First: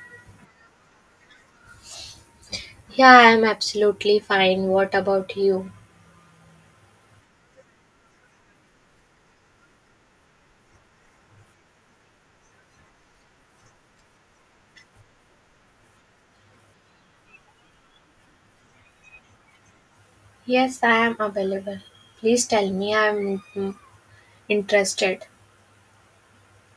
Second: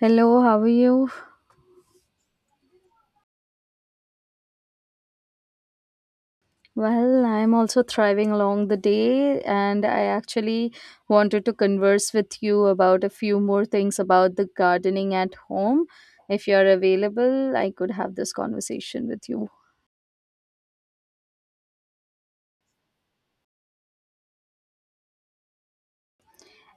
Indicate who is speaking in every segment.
Speaker 1: Hello, how are you?
Speaker 2: Yeah, I'm absolutely fine. What about you?
Speaker 1: Well, I'm also thriving along the day, and I actually wanted to converse with you about a few more things about the gardening at home. If you're available, I could have this conversation with you.
Speaker 2: Yes, I am available. Please tell me, I'm interested.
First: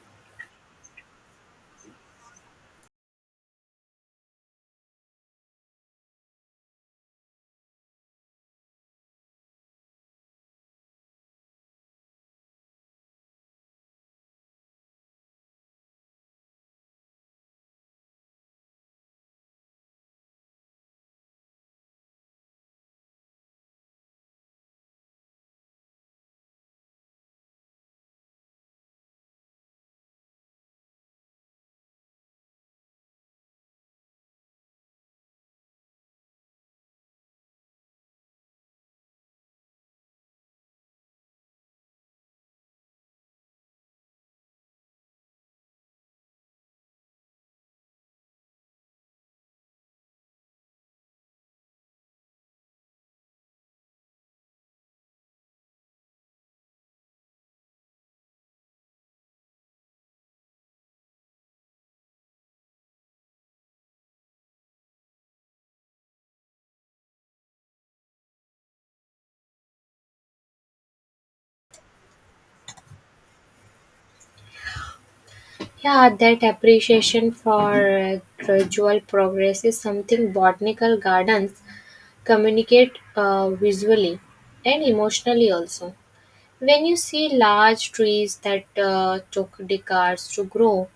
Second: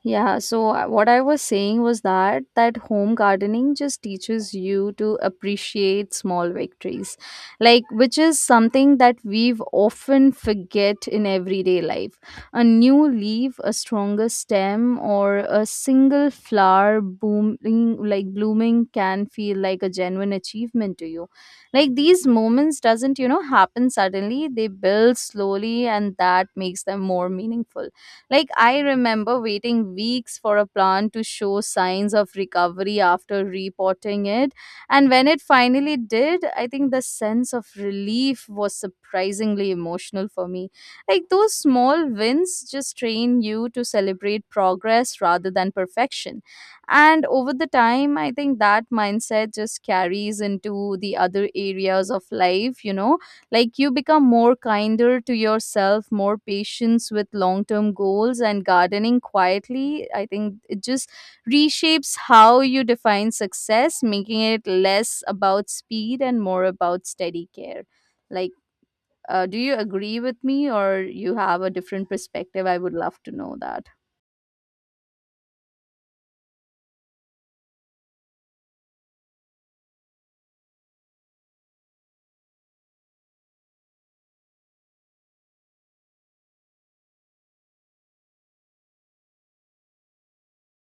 Speaker 1: Yeah, so what I was saying was that home gardening just teaches you to appreciate small victories. Like, which is something that we've often forget in everyday life. A new leaf, a stronger stem or a single flower booming like blooming can feel like a genuine achievement to you. Like, these moments doesn't happen suddenly. They build slowly, and that makes them more meaningful. Like, I remember waiting weeks for a plant to show signs of recovery after repotting it. And when it finally did, I think the sense of relief was surprisingly emotional for me. Like, those small wins just train you to celebrate progress rather than perfection. And over the time, I think that mindset just carries into the other areas of life, like you become more kinder to yourself, more patience with long term goals, and gardening quietly. I think it just reshapes how you define success, making it less about speed and more about steady care. Like, do you agree with me, or you have a different perspective? I would love to know that.
Speaker 2: Yeah, that appreciation for gradual progress is something botanical gardens communicate visually and emotionally also. When you see large trees that took decades to grow,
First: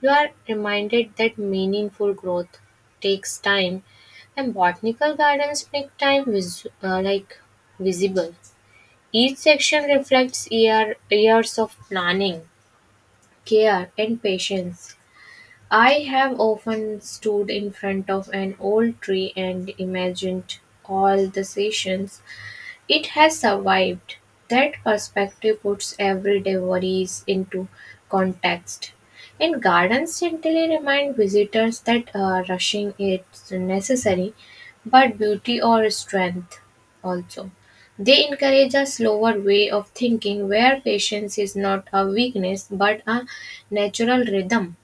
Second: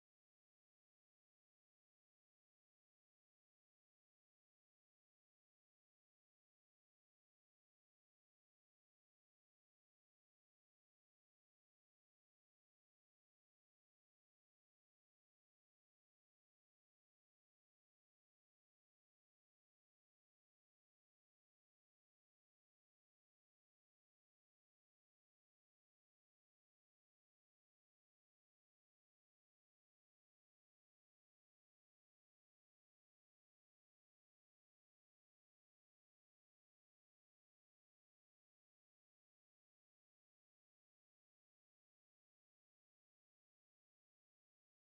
Speaker 2: you are reminded that meaningful growth takes time, and botanical gardens make time visible. Each section reflects years of planning, care, and patience. I have often stood in front of an old tree and imagined all the sessions it has survived. That perspective puts everyday worries into context. And gardens gently remind visitors that rushing is necessary, but beauty or strength also. They encourage a slower way of thinking where patience is not a weakness but a natural rhythm.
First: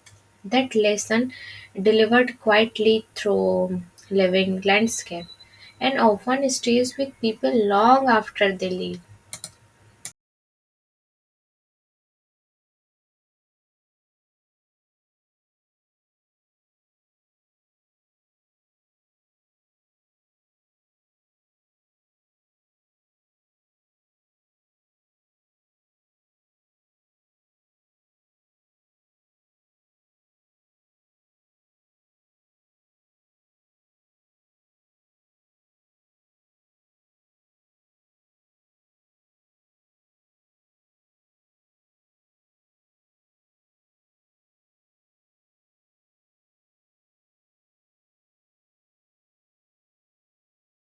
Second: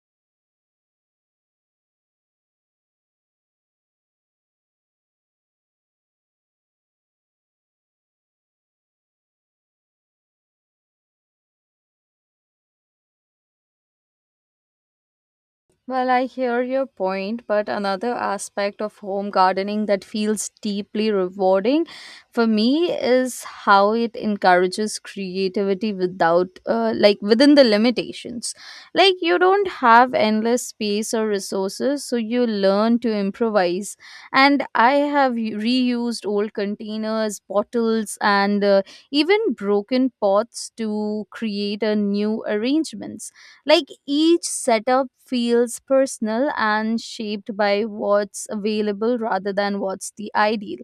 Speaker 2: That lesson delivered quietly through living landscape and often stays with people long after they leave.
Speaker 1: Well, I hear your point, but another aspect of home gardening that feels deeply rewarding for me is how it encourages creativity without, like, within the limitations. Like, you don't have endless space or resources, so you learn to improvise. And I have reused old containers, bottles, and even broken pots to create a new arrangements. Like, each setup feels personal and shaped by what's available rather than what's the ideal.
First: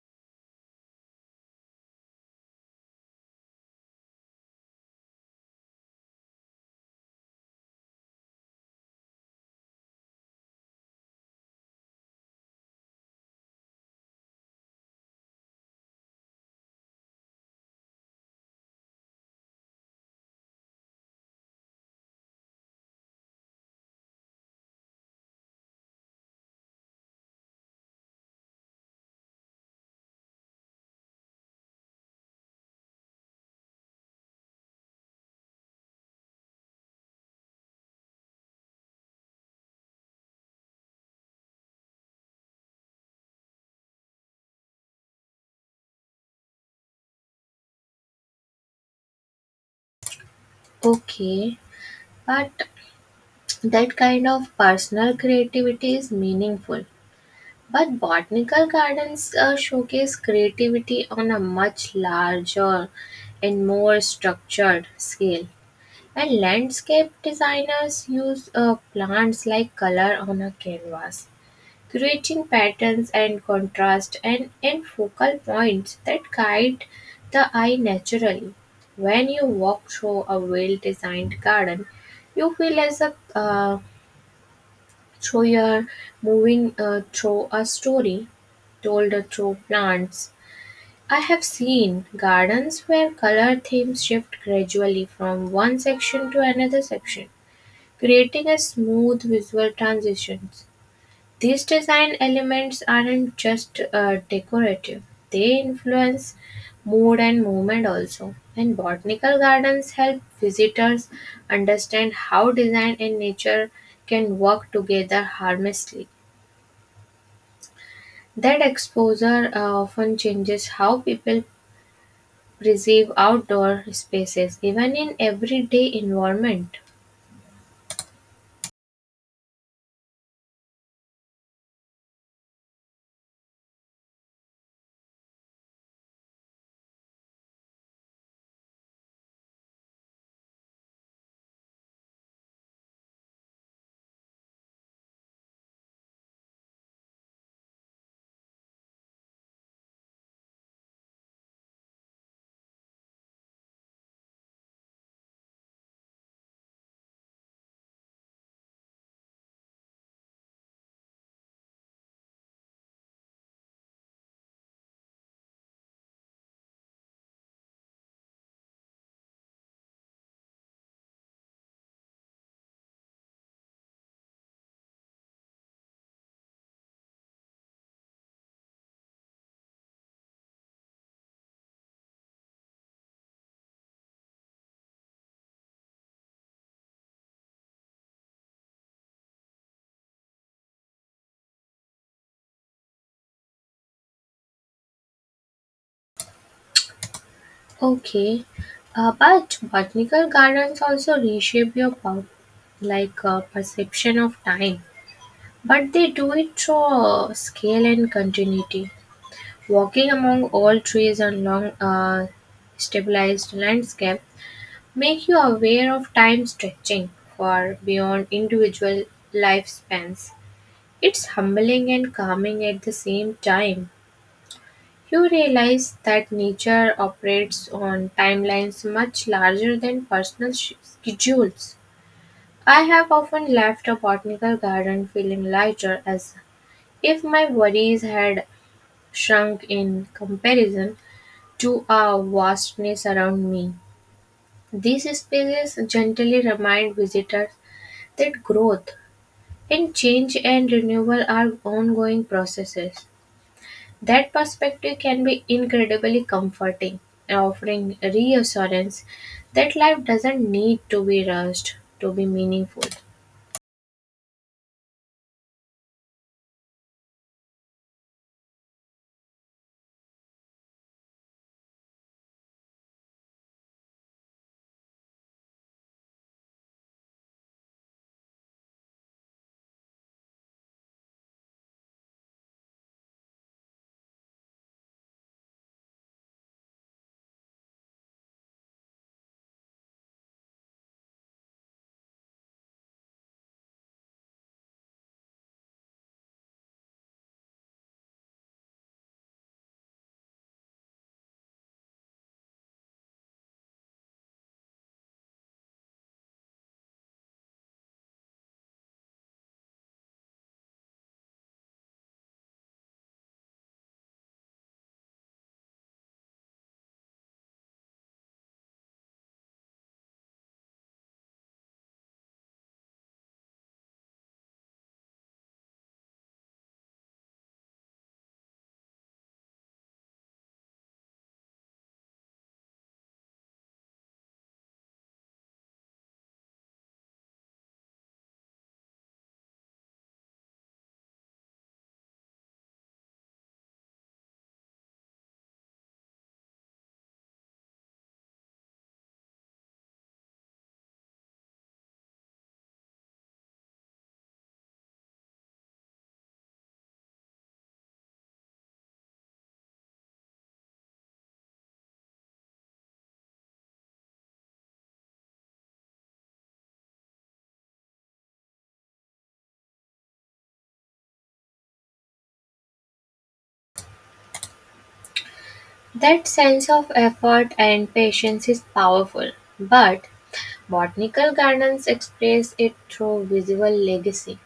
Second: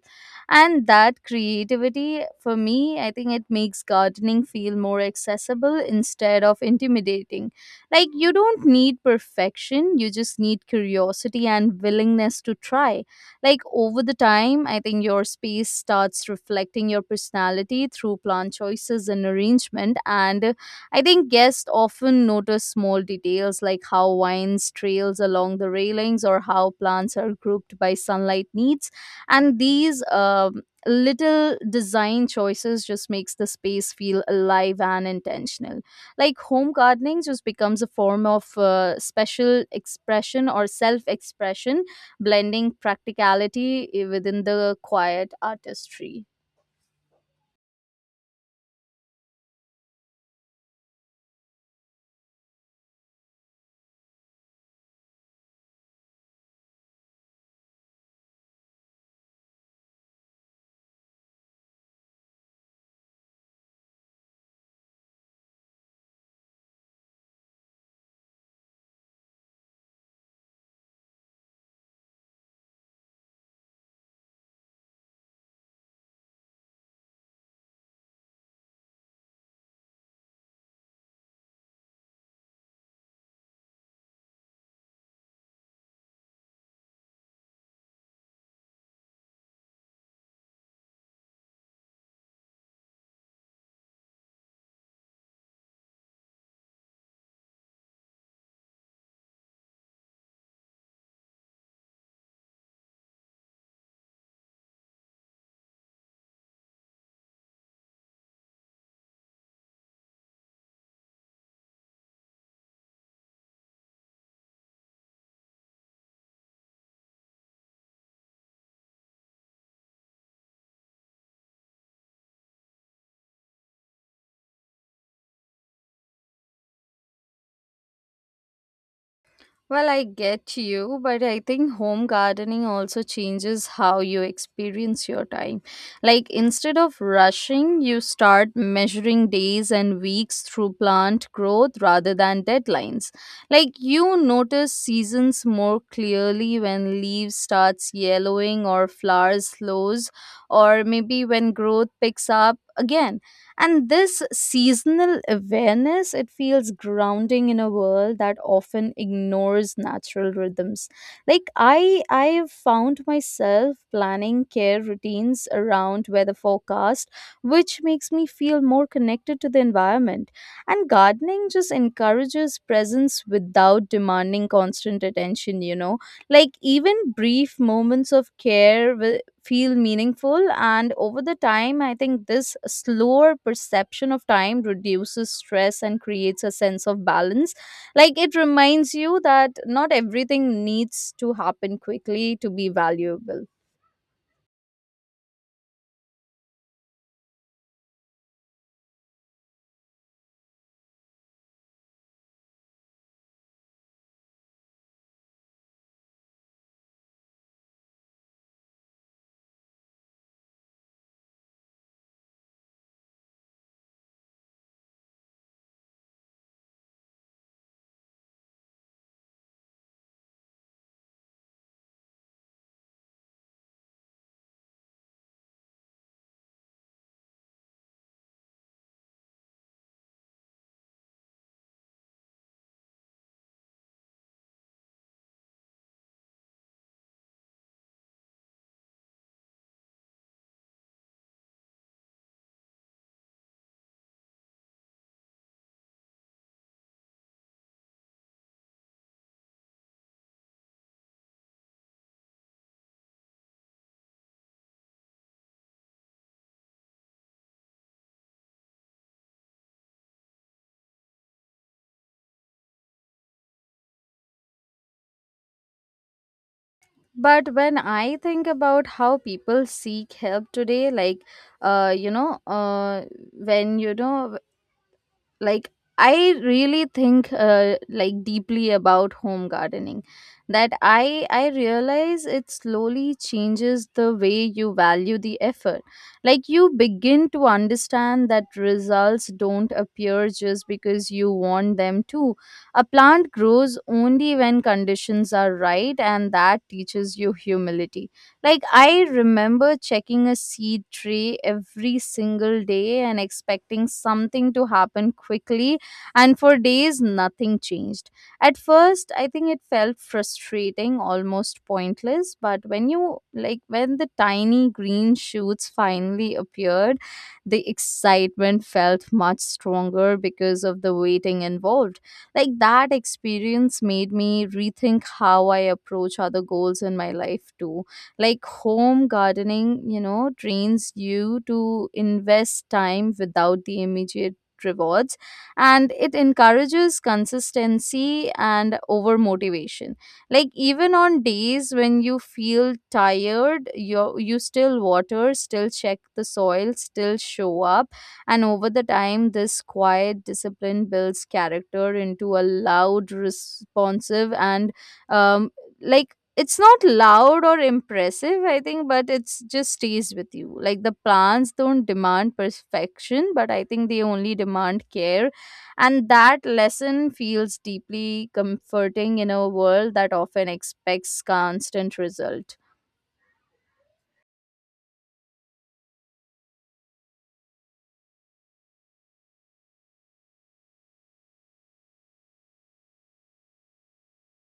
Speaker 1: And that creativity, for me, I think it makes gardening feel more accessible instead of intimidating. Like, you don't need perfection, you just need curiosity and willingness to try. Like, over the time, I think your space starts reflecting your personality through plant choices and arrangement. And I think guests often notice small details, like how vines trails along the railings or how plants are grouped by sunlight needs, and these little design choices just makes the space feel alive and intentional. Like, home gardening just becomes a form of special expression or self-expression, blending practicality within the quiet artistry.
Speaker 2: Okay, but that kind of personal creativity is meaningful. But botanical gardens showcase creativity on a much larger and more structured scale. And landscape designers use plants like color on a canvas, creating patterns and contrast and focal points that guide the eye naturally. When you walk through a well designed garden, you feel as a through your moving through a story told through plants. I have seen gardens where color themes shift gradually from one section to another section, creating a smooth visual transition. These design elements aren't just decorative, they influence mood and movement also. And botanical gardens help visitors understand how design and nature can work together harmoniously. That exposure often changes how people perceive outdoor spaces, even in everyday environment.
Speaker 1: Well, I get you, but I think home gardening also changes how you experience your time. Like, instead of rushing, you start measuring days and weeks through plant growth rather than deadlines. Like, you notice seasons more clearly when leaves starts yellowing or flowers slows, or maybe when growth picks up again. And this seasonal awareness, it feels grounding in a world that often ignores natural rhythms. Like, I have found myself planning care routines around weather forecast, which makes me feel more connected to the environment. And gardening just encourages presence without demanding constant attention, like even brief moments of care feel meaningful. And over the time, I think this slower perception of time reduces stress and creates a sense of balance. Like, it reminds you that not everything needs to happen quickly to be valuable.
Speaker 2: Okay, but botanical gardens also reshape your perception of time. But they do it through a scale and continuity. Walking among all trees and long stabilized landscape make you aware of time stretching far beyond individual lifespans. It's humbling and calming at the same time. You realize that nature operates on timelines much larger than personal schedules. I have often left a botanical garden feeling lighter as if my worries had shrunk in comparison to a vastness around me. These spaces gently remind visitors that growth and change and renewal are ongoing processes. That perspective can be incredibly comforting, offering reassurance that life doesn't need to be rushed to be meaningful.
Speaker 1: But when I think about how people seek help today, like uh you know uh when you know like, I really think like, deeply about home gardening, that I realize it slowly changes the way you value the effort. Like, you begin to understand that results don't appear just because you want them to. A plant grows only when conditions are right, and that teaches you humility. Like, I remember checking a seed tray every single day and expecting something to happen quickly, and for days, nothing changed. At first, I think it felt frustrating, almost pointless, but when the tiny green shoots finally appeared, the excitement felt much stronger because of the waiting involved. Like, that experience made me rethink how I approach other goals in my life, too. Like, home gardening trains you to invest time without the immediate rewards. And it encourages consistency and over motivation. Like, even on days when you feel tired, you still water, still check the soil, still show up. And over the time, this quiet discipline builds character into a loud, responsive, and um, like, it's not loud or impressive, I think, but it's just stays with you. Like, the plants don't demand perfection, but I think they only demand care. And that lesson feels deeply comforting in a world that often expects constant result.
Speaker 2: That sense of effort and patience is powerful, but botanical gardens express it through visual legacy.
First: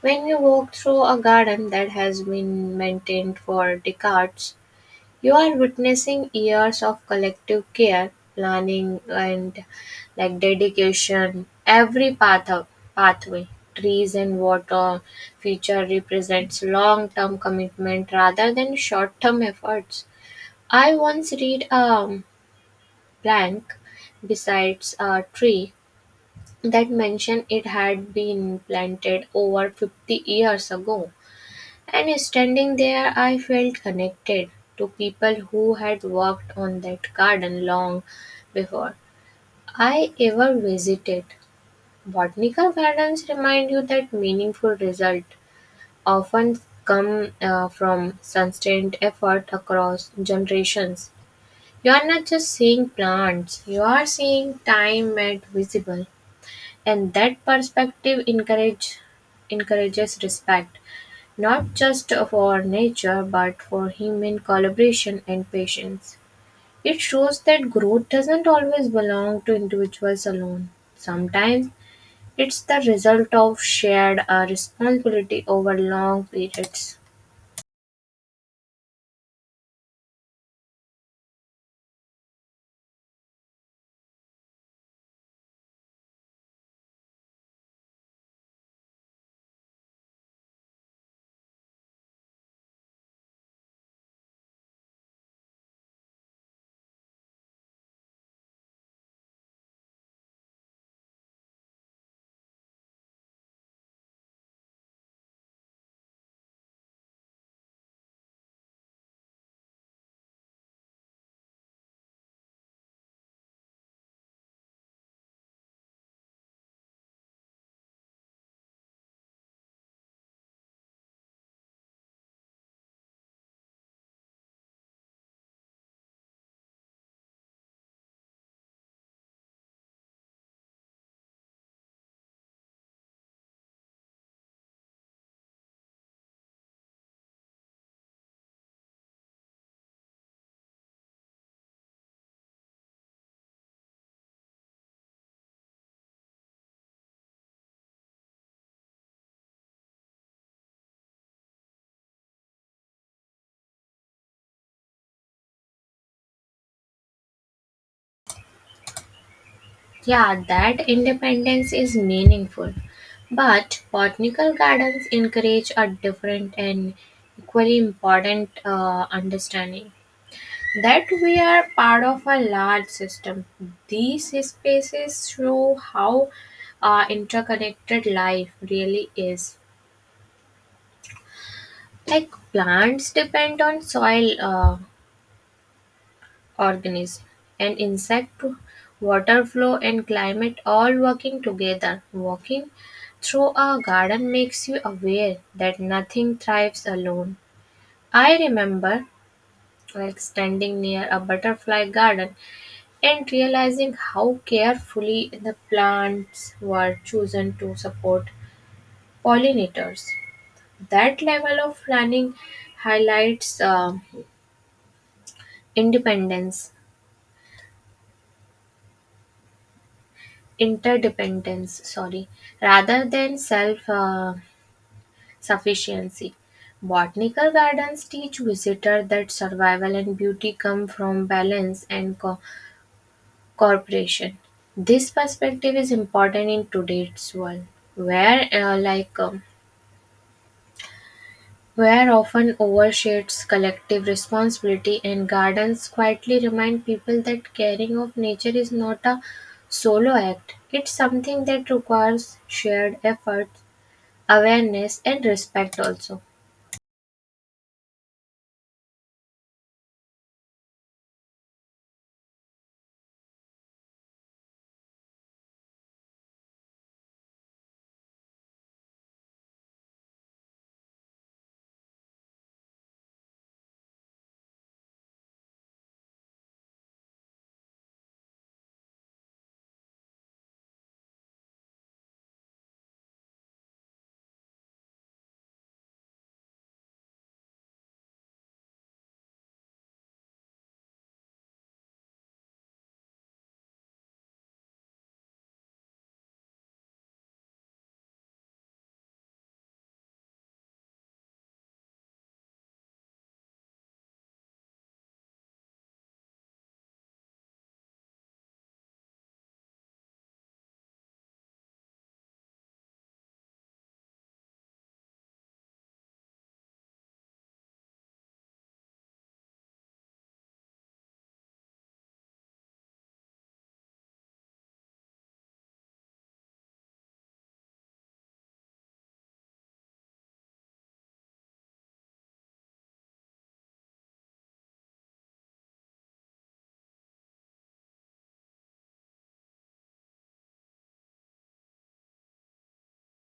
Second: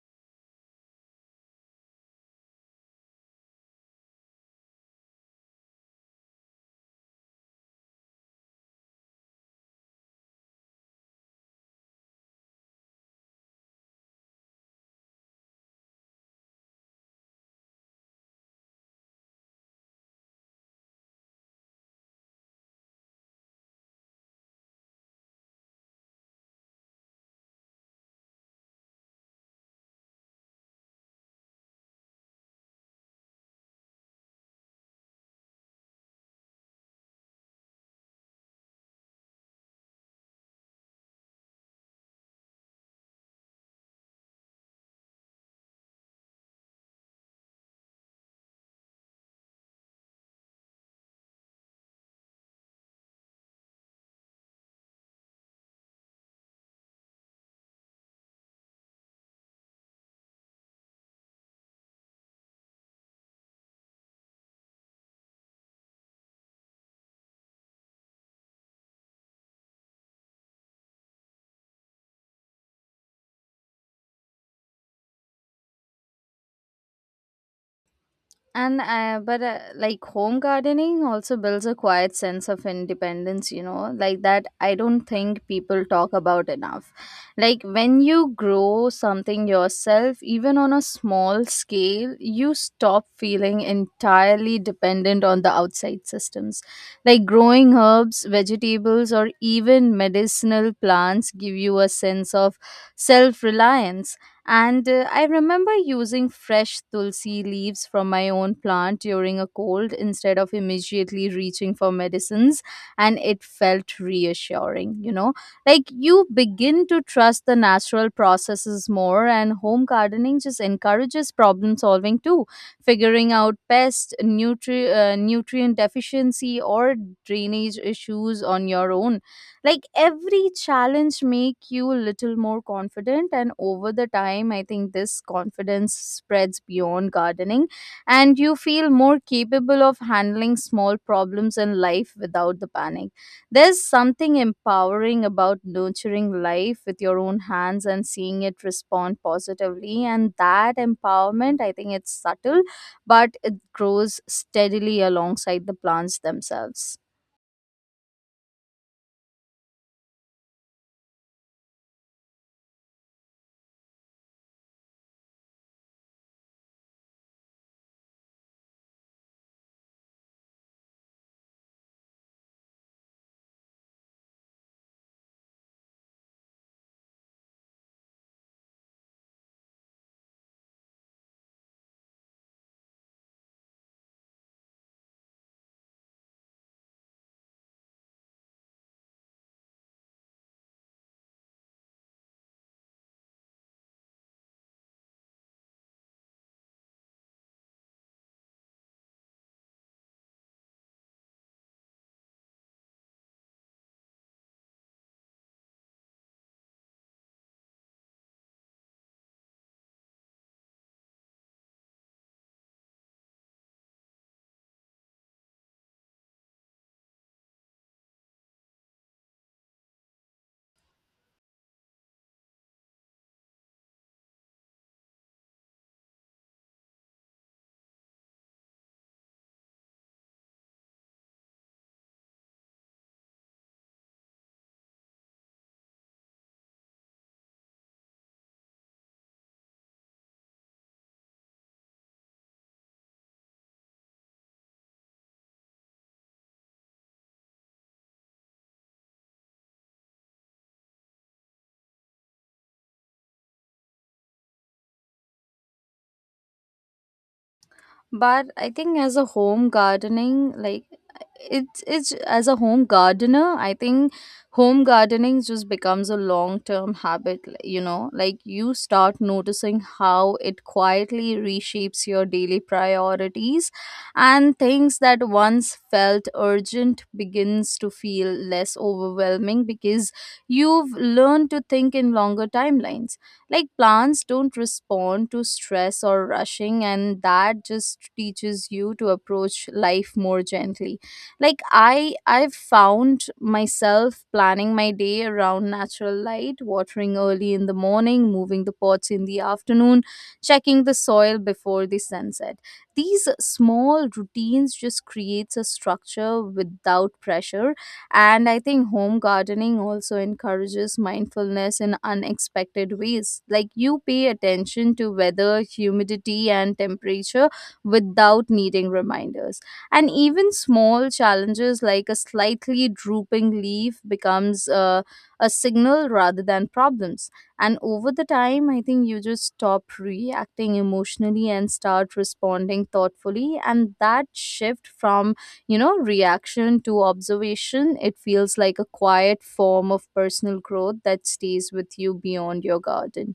Speaker 2: When you walk through a garden that has been maintained for decades, you are witnessing years of collective care, planning, and like dedication. Every pathway, trees and water feature represents long-term commitment rather than short-term efforts. I once read a blank besides a tree that mentioned it had been planted over 50 years ago, and standing there, I felt connected to people who had worked on that garden long before I ever visited. Botanical gardens remind you that meaningful results often come from sustained effort across generations. You are not just seeing plants, you are seeing time made visible, and that perspective encourages respect. Not just for nature, but for human collaboration and patience. It shows that growth doesn't always belong to individuals alone. Sometimes it's the result of shared responsibility over long periods.
Speaker 1: And but, like, home gardening also builds a quiet sense of independence, you know, like that I don't think people talk about enough. Like, when you grow something yourself, even on a small scale, you stop feeling entirely dependent on the outside systems. Like, growing herbs, vegetables, or even medicinal plants give you a sense of self reliance. And I remember using fresh tulsi leaves from my own plant during a cold instead of immediately reaching for medicines, and it felt reassuring. Like, you begin to trust the natural processes more, and home gardening just encourages problem solving too, figuring out pest, nutrient deficiency, or drainage issues on your own. Like, every challenge make you a little more confident, and over the time, I think this confidence spreads beyond gardening, and you feel more capable of handling small problems in life without the panic. There's something empowering about nurturing life with your own hands and seeing it respond positively, and that empowerment, I think, it's subtle, but it grows steadily alongside the plants themselves.
Speaker 2: Yeah, that independence is meaningful. But botanical gardens encourage a different and equally important understanding, that we are part of a large system. These spaces show how interconnected life really is. Like plants depend on soil, organisms, and insect, water flow, and climate all working together. Walking through a garden makes you aware that nothing thrives alone. I remember like standing near a butterfly garden and realizing how carefully the plants were chosen to support pollinators. That level of planning highlights independence, interdependence, sorry, rather than self sufficiency. Botanical gardens teach visitors that survival and beauty come from balance and cooperation. This perspective is important in today's world, where, where often overstates collective responsibility, and gardens quietly remind people that caring of nature is not a solo act. It's something that requires shared effort, awareness, and respect also.
Speaker 1: But I think as a home gardening, like it's as a home gardener, I think home gardening just becomes a long term habit. Like, you start noticing how it quietly reshapes your daily priorities, and things that once felt urgent begins to feel less overwhelming because you've learned to think in longer timelines. Like, plants don't respond to stress or rushing, and that just teaches you to approach life more gently. Like, I've found myself planning my day around natural light, watering early in the morning, moving the pots in the afternoon, checking the soil before the sunset. These small routines just creates a structure without pressure. And I think home gardening also encourages mindfulness in unexpected ways. Like, you pay attention to weather, humidity, and temperature without needing reminders. And even small challenges like a slightly drooping leaf becomes a signal rather than problems. And over the time, I think you just stop reacting emotionally and start responding thoughtfully. And that shift from reaction to observation, it feels like a quiet form of personal growth that stays with you beyond your garden.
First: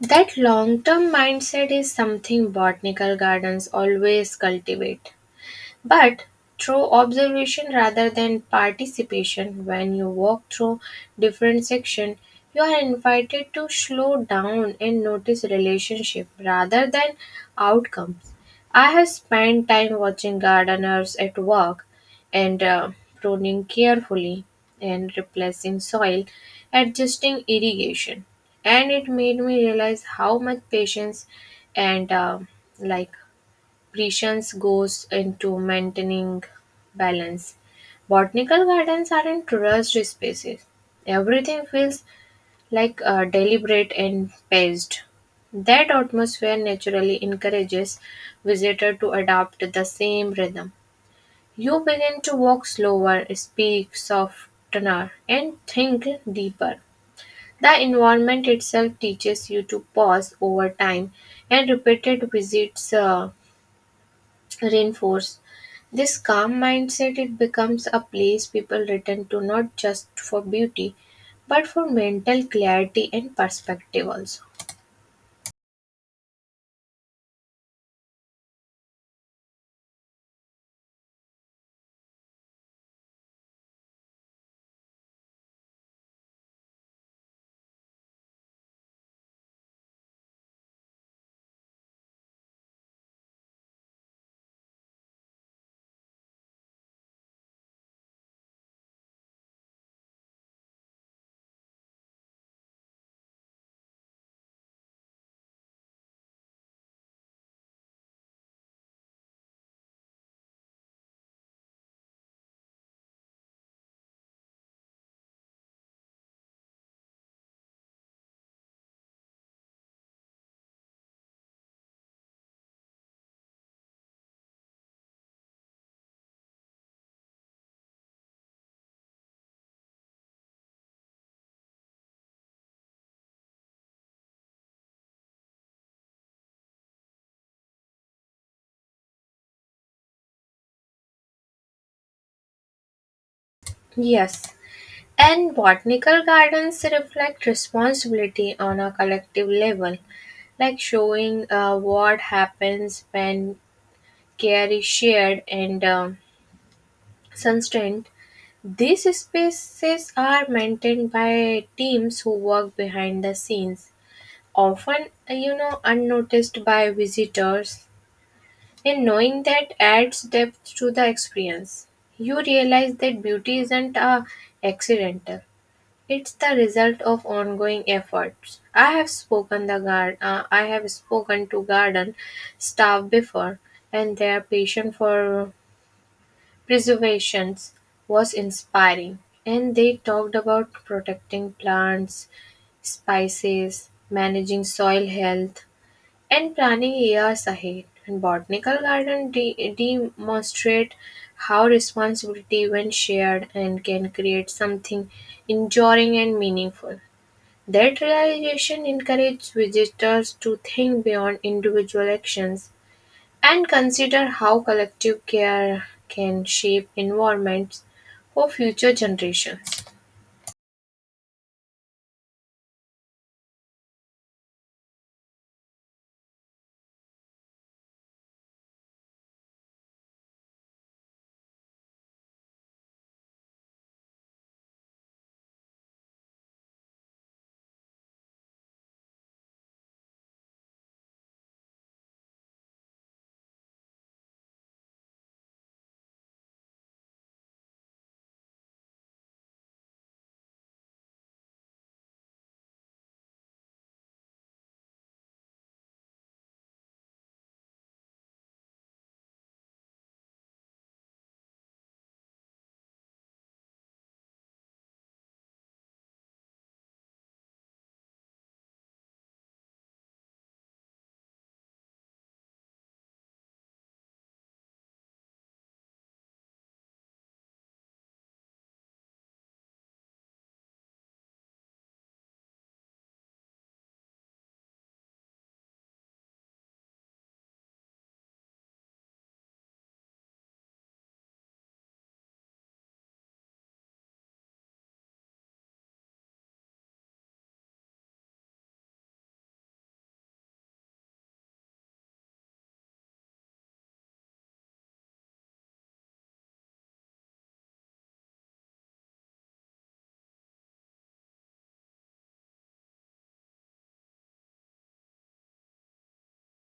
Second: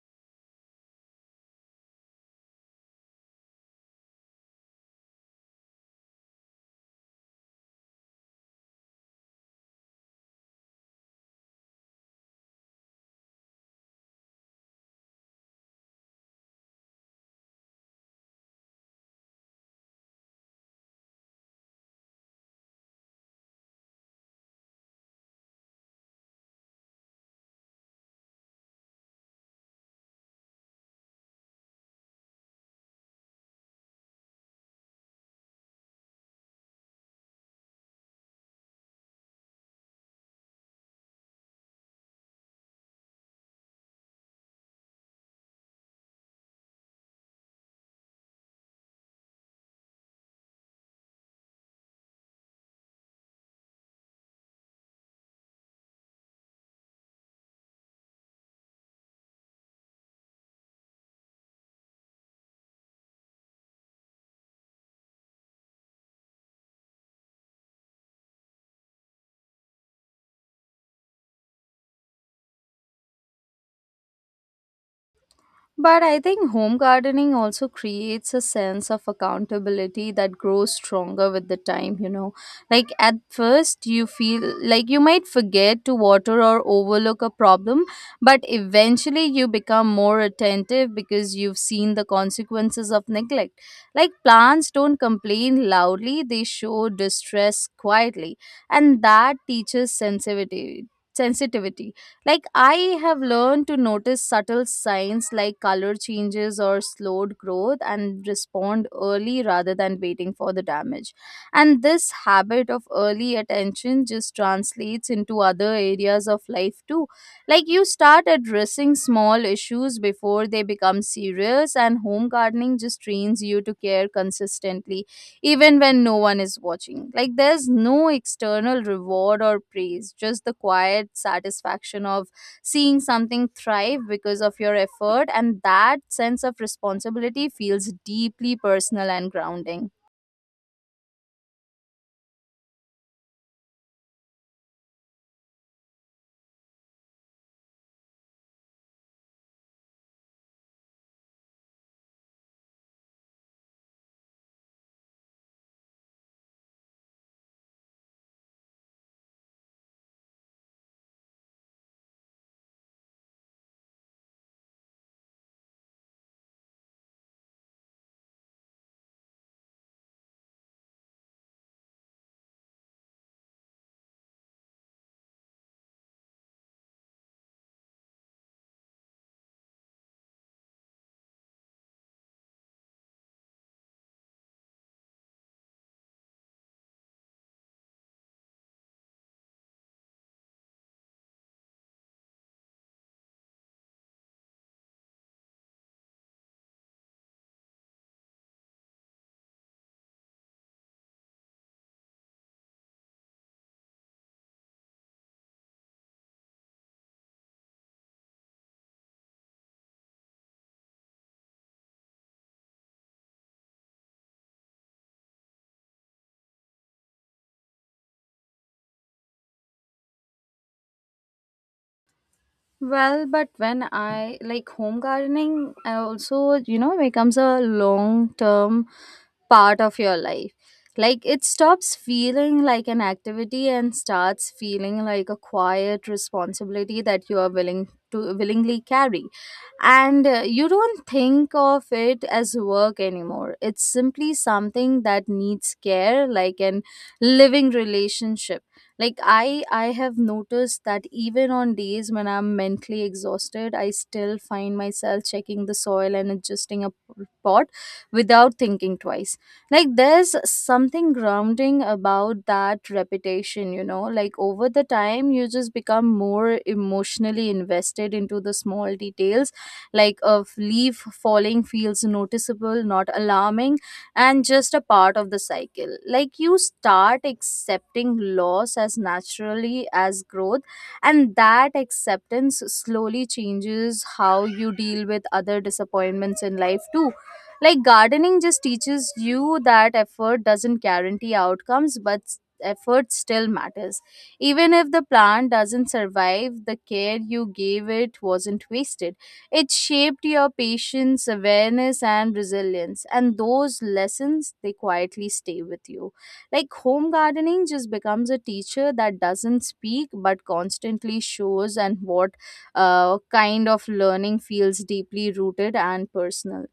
Speaker 2: That long-term mindset is something botanical gardens always cultivate. But through observation rather than participation, when you walk through different sections, you are invited to slow down and notice relationship rather than outcomes. I have spent time watching gardeners at work and pruning carefully and replacing soil, adjusting irrigation, and it made me realize how much patience and like patience goes into maintaining balance. Botanical gardens aren't rushed spaces. Everything feels like deliberate and paced. That atmosphere naturally encourages visitors to adopt the same rhythm. You begin to walk slower, speak softer, and think deeper. The environment itself teaches you to pause over time, and repeated visits reinforced. This calm mindset it becomes a place people return to not just for beauty but for mental clarity and perspective also.
Speaker 1: But I think home gardening also creates a sense of accountability that grows stronger with the time. Like, at first, you feel like you might forget to water or overlook a problem, but eventually you become more attentive because you've seen the consequences of neglect. Like, plants don't complain loudly, they show distress quietly, and that teaches sensitivity. Sensitivity, like, I have learned to notice subtle signs like color changes or slowed growth, and respond early rather than waiting for the damage. And this habit of early attention just translates into other areas of life too. Like, you start addressing small issues before they become serious, and home gardening just trains you to care consistently, even when no one is watching. Like, there's no external reward or praise, just the quiet satisfaction of seeing something thrive because of your effort. And that sense of responsibility feels deeply personal and grounding.
Speaker 2: Yes. And botanical gardens reflect responsibility on a collective level, like showing what happens when care is shared and sustained. These spaces are maintained by teams who work behind the scenes, often you know, unnoticed by visitors, and knowing that adds depth to the experience. You realize that beauty isn't a accidental, it's the result of ongoing efforts. I have spoken the guard I have spoken to garden staff before, and their passion for preservations was inspiring. And they talked about protecting plants, spices, managing soil health, and planning years ahead. And botanical garden demonstrate how responsibility, when shared, and can create something enduring and meaningful. That realization encourages visitors to think beyond individual actions and consider how collective care can shape environments for future generations.
Speaker 1: Well, but when I like home gardening, I also, becomes a long term part of your life. Like, it stops feeling like an activity and starts feeling like a quiet responsibility that you are willingly carry. And you don't think of it as work anymore. It's simply something that needs care, like an living relationship. Like, I have noticed that even on days when I'm mentally exhausted, I still find myself checking the soil and adjusting a pot without thinking twice. Like, there's something grounding about that repetition, like over the time you just become more emotionally invested into the small details. Like, of leaf falling feels noticeable, not alarming, and just a part of the cycle. Like, you start accepting loss as naturally as growth, and that acceptance slowly changes how you deal with other disappointments in life too. Like, gardening just teaches you that effort doesn't guarantee outcomes, but effort still matters. Even if the plant doesn't survive, the care you gave it wasn't wasted. It shaped your patience, awareness, and resilience. And those lessons, they quietly stay with you. Like home gardening just becomes a teacher that doesn't speak but constantly shows and what kind of learning feels deeply rooted and personal.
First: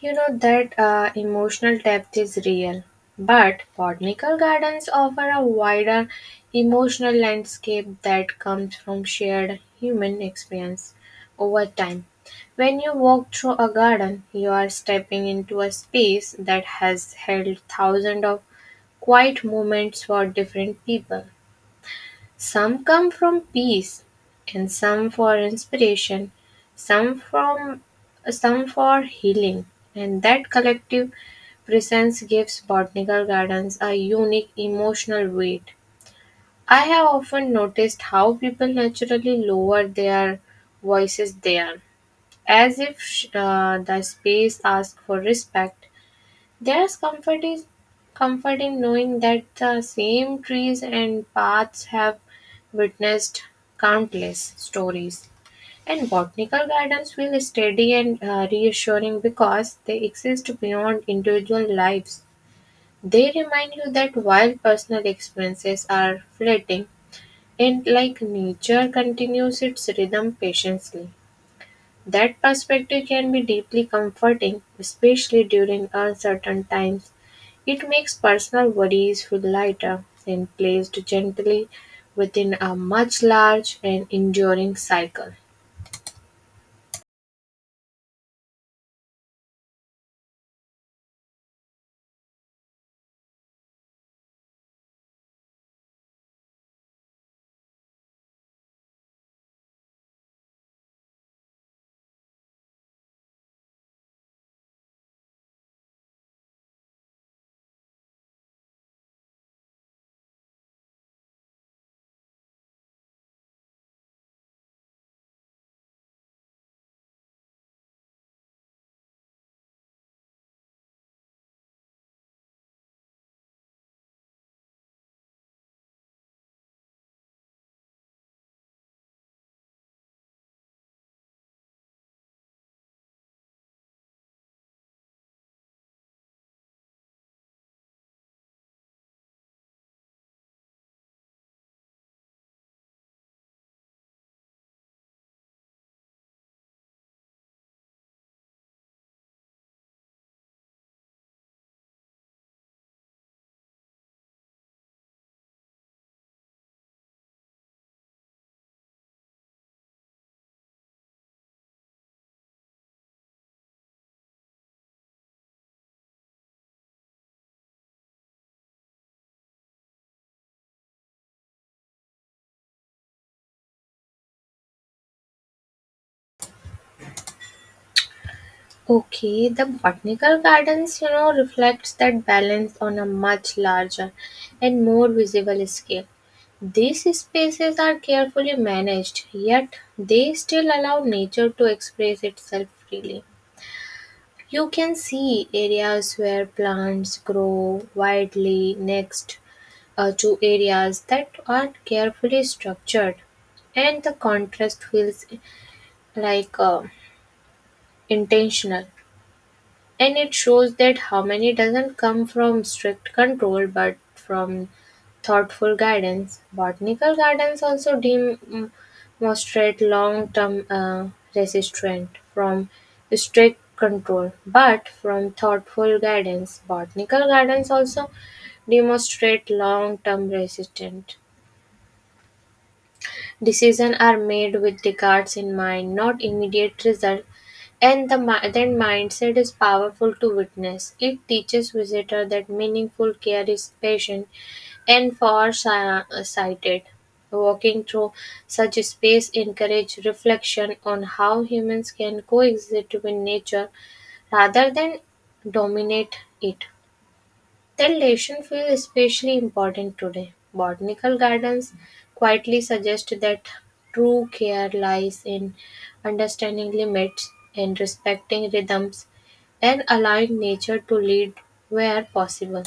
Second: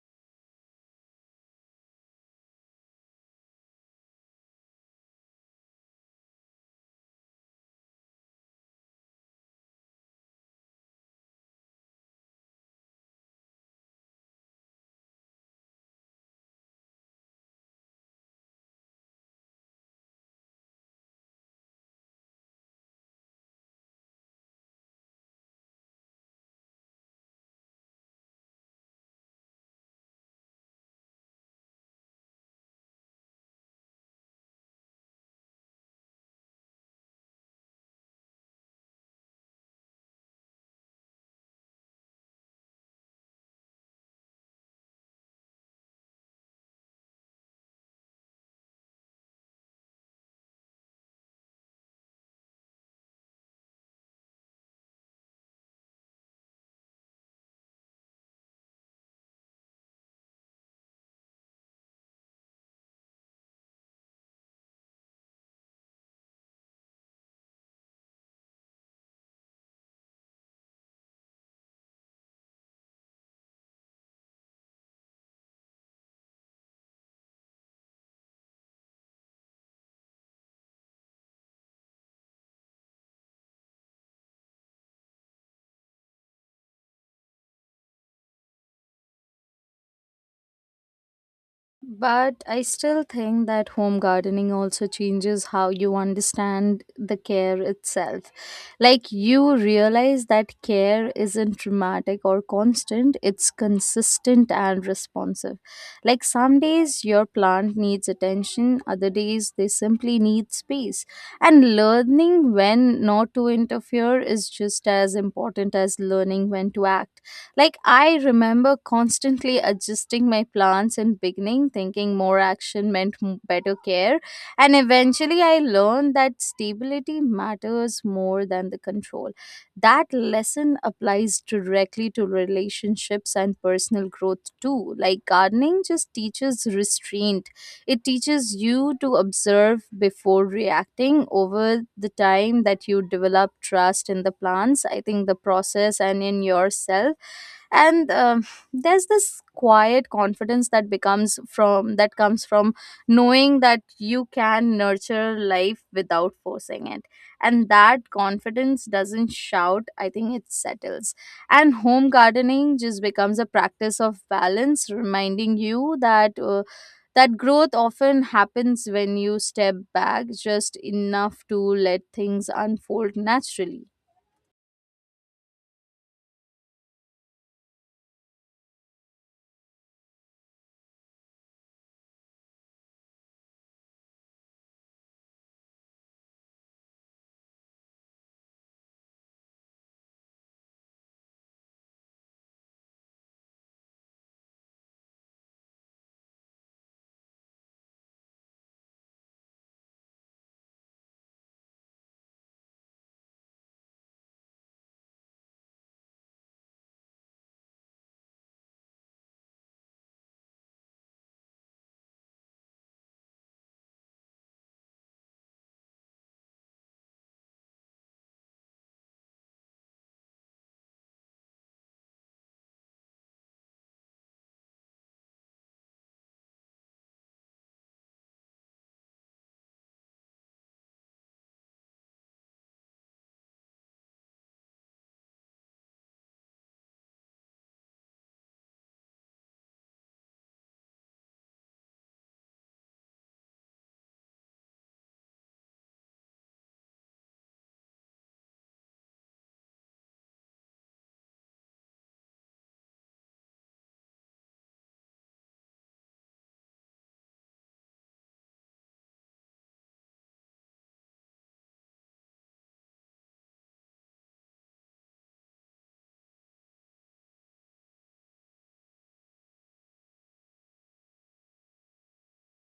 Speaker 2: You know that emotional depth is real, but botanical gardens offer a wider emotional landscape that comes from shared human experience over time. When you walk through a garden, you are stepping into a space that has held thousands of quiet moments for different people. Some come from peace, and some for inspiration, some from some for healing, and that collective presence gives botanical gardens a unique emotional weight. I have often noticed how people naturally lower their voices there, as if the space asks for respect. There's comfort in knowing that the same trees and paths have witnessed countless stories. And botanical gardens feel steady and reassuring because they exist beyond individual lives. They remind you that while personal experiences are fleeting, and like nature continues its rhythm patiently. That perspective can be deeply comforting, especially during uncertain times. It makes personal worries feel lighter, when placed gently within a much large and enduring cycle.
Speaker 1: But I still think that home gardening also changes how you understand the care itself. Like you realize that care isn't dramatic or constant, it's consistent and responsive. Like some days your plant needs attention, other days they simply need space. And learning when not to interfere is just as important as learning when to act. Like I remember constantly adjusting my plans in beginning, thinking more action meant better care, and eventually I learned that stability matters more than the control. That lesson applies directly to relationships and personal growth too. Like gardening just teaches restraint. It teaches you to observe before reacting over the time that you develop trust in the plants, I think the process and in yourself and. There's this quiet confidence that becomes from that comes from knowing that you can nurture life without forcing it, and that confidence doesn't shout, I think it settles. And home gardening just becomes a practice of balance, reminding you that that growth often happens when you step back just enough to let things unfold naturally.
Speaker 2: Okay, the botanical gardens, you know, reflects that balance on a much larger and more visible scale. These spaces are carefully managed, yet they still allow nature to express itself freely. You can see areas where plants grow widely next to areas that are carefully structured, and the contrast feels like intentional, and it shows that harmony doesn't come from strict control but from thoughtful guidance. Botanical gardens also demonstrate long-term resistance from strict control but from thoughtful guidance. Botanical gardens also demonstrate long-term resistance. Decisions are made with regards in mind, not immediate result, and that mindset is powerful to witness. It teaches visitor that meaningful care is patient and far-sighted. Walking through such space encourage reflection on how humans can coexist with nature rather than dominate it. Then datation feels especially important today. Botanical gardens quietly suggest that true care lies in understanding limits and respecting rhythms and allowing nature to lead where possible.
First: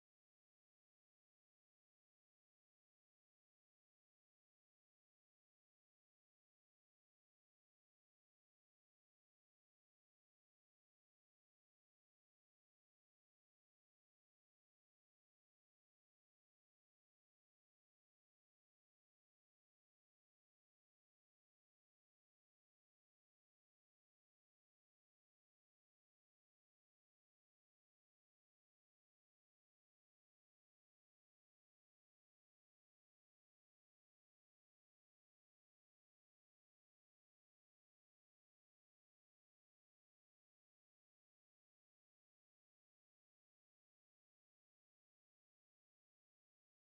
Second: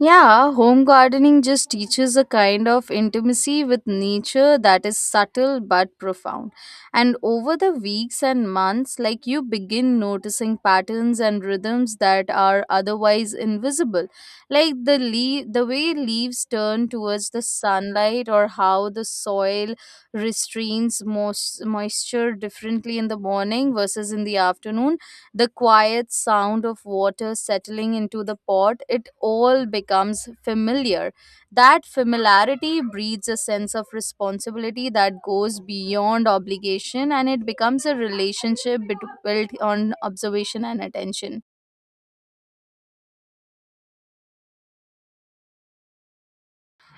Speaker 1: Yeah, home gardening just teaches a kind of intimacy with nature that is subtle but profound. And over the weeks and months, like you begin noticing patterns and rhythms that are otherwise invisible, like the leaf, the way leaves turn towards the sunlight, or how the soil restrains moisture differently in the morning versus in the afternoon, the quiet sound of water settling into the pot, it all becomes familiar. That familiarity breeds a sense of responsibility that goes beyond obligation, and it becomes a relationship built on observation and attention.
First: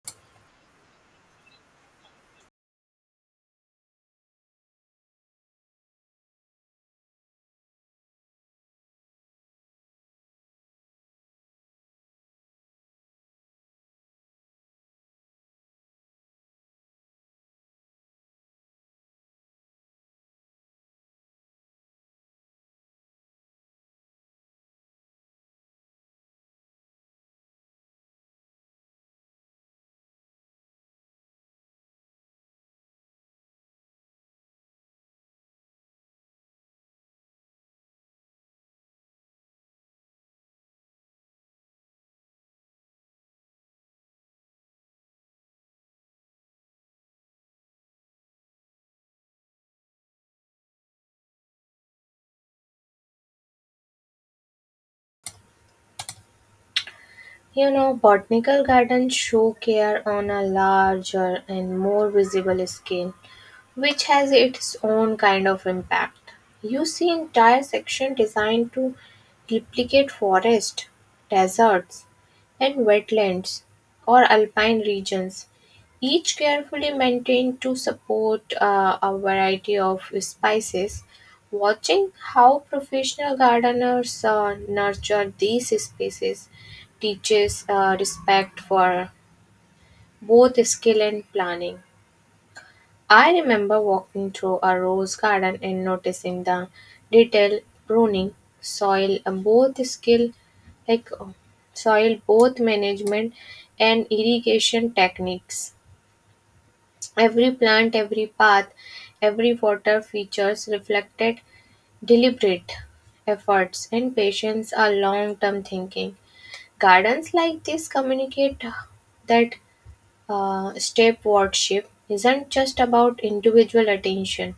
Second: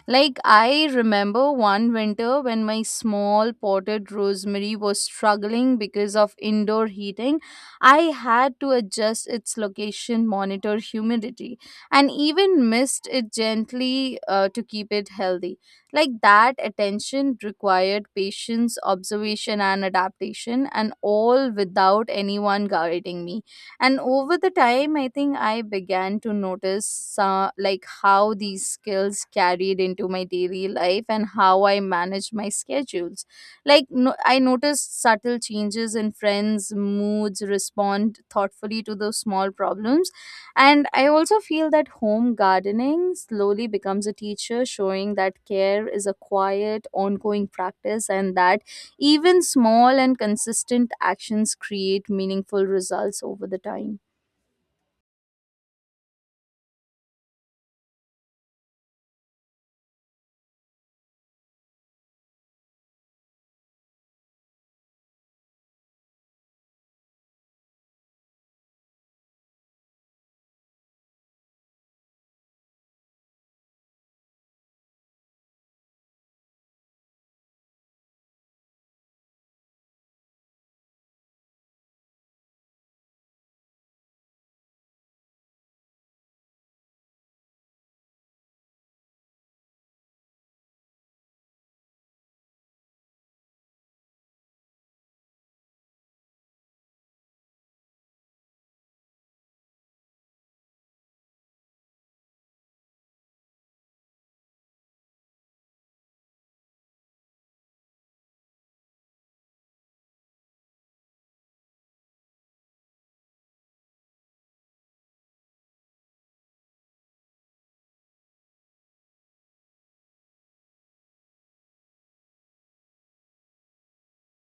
Speaker 1: Like, I remember one winter when my small potted rosemary was struggling because of indoor heating. I had to adjust its location, monitor humidity, and even mist it gently to keep it healthy. Like, that attention required patience, observation, and adaptation, and all without anyone guiding me. And over the time, I think I began to notice like how these skills carried into my daily life and how I manage my schedules. Like, no, I noticed subtle changes in friends moods, respond thoughtfully to those small problems. And I also feel that home gardening slowly becomes a teacher showing that care is a quiet ongoing practice, and that even small and consistent actions create meaningful results over the time.
Speaker 2: You know, botanical gardens show care on a larger and more visible scale, which has its own kind of impact. You see entire section designed to duplicate forest, deserts, and wetlands or alpine regions, each carefully maintained to support a variety of species. Watching how professional gardeners nurture these species teaches respect for both skill and planning. I remember walking through a rose garden and noticing the detail pruning, soil, uh, both skill like uh, soil, both management and irrigation techniques. Every plant, every path, every water features reflected deliberate efforts and patience are long-term thinking. Gardens like this communicate that step wardship isn't just about individual attention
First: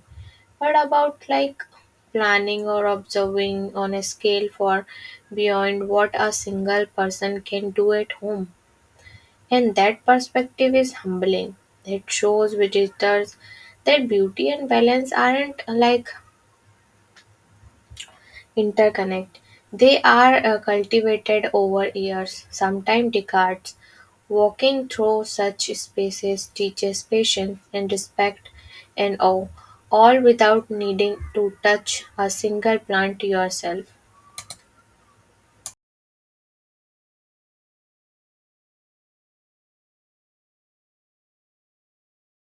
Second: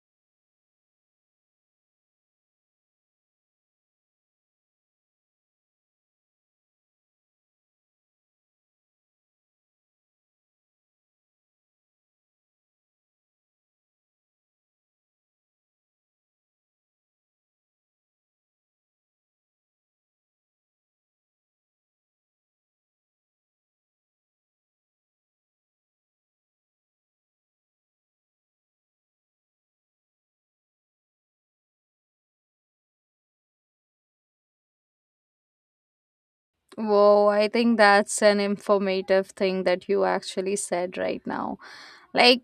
Speaker 2: but about like planning or observing on a scale for beyond what a single person can do at home. And that perspective is humbling. It shows visitors that beauty and balance aren't like interconnect, they are cultivated over years, sometimes decades. Walking through such spaces teaches patience and respect and awe, all without needing to touch a single plant yourself.
Speaker 1: Whoa, I think that's an informative thing that you actually said right now. Like,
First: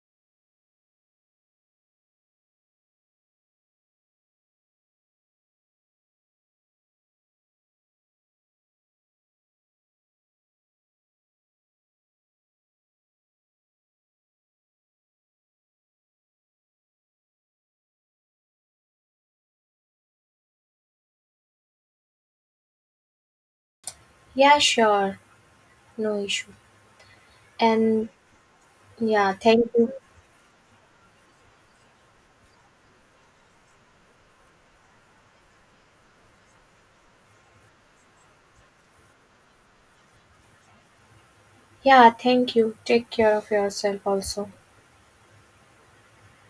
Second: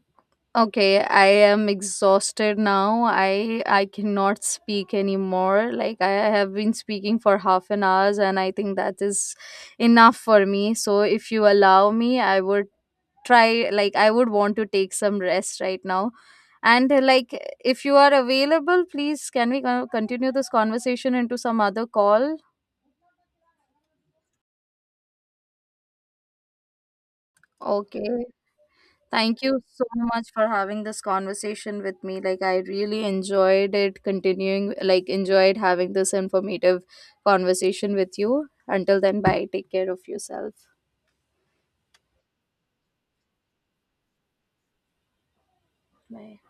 Speaker 1: okay, I am exhausted now. I cannot speak anymore. Like I have been speaking for half an hour and I think that is enough for me. So if you allow me, I would try, like I would want to take some rest right now and like, if you are available, please can we continue this conversation into some other call.
Speaker 2: Yeah, sure. No issue.
Speaker 1: Okay.
Speaker 2: And yeah,
Speaker 1: Thank you
Speaker 2: thank
Speaker 1: so
Speaker 2: you.
Speaker 1: much for having this conversation with me, like I really enjoyed it continuing, like enjoyed having this informative conversation with you. Until then, bye, take care of yourself.
Speaker 2: Yeah, thank you. Take care of yourself also.
Speaker 1: Bye.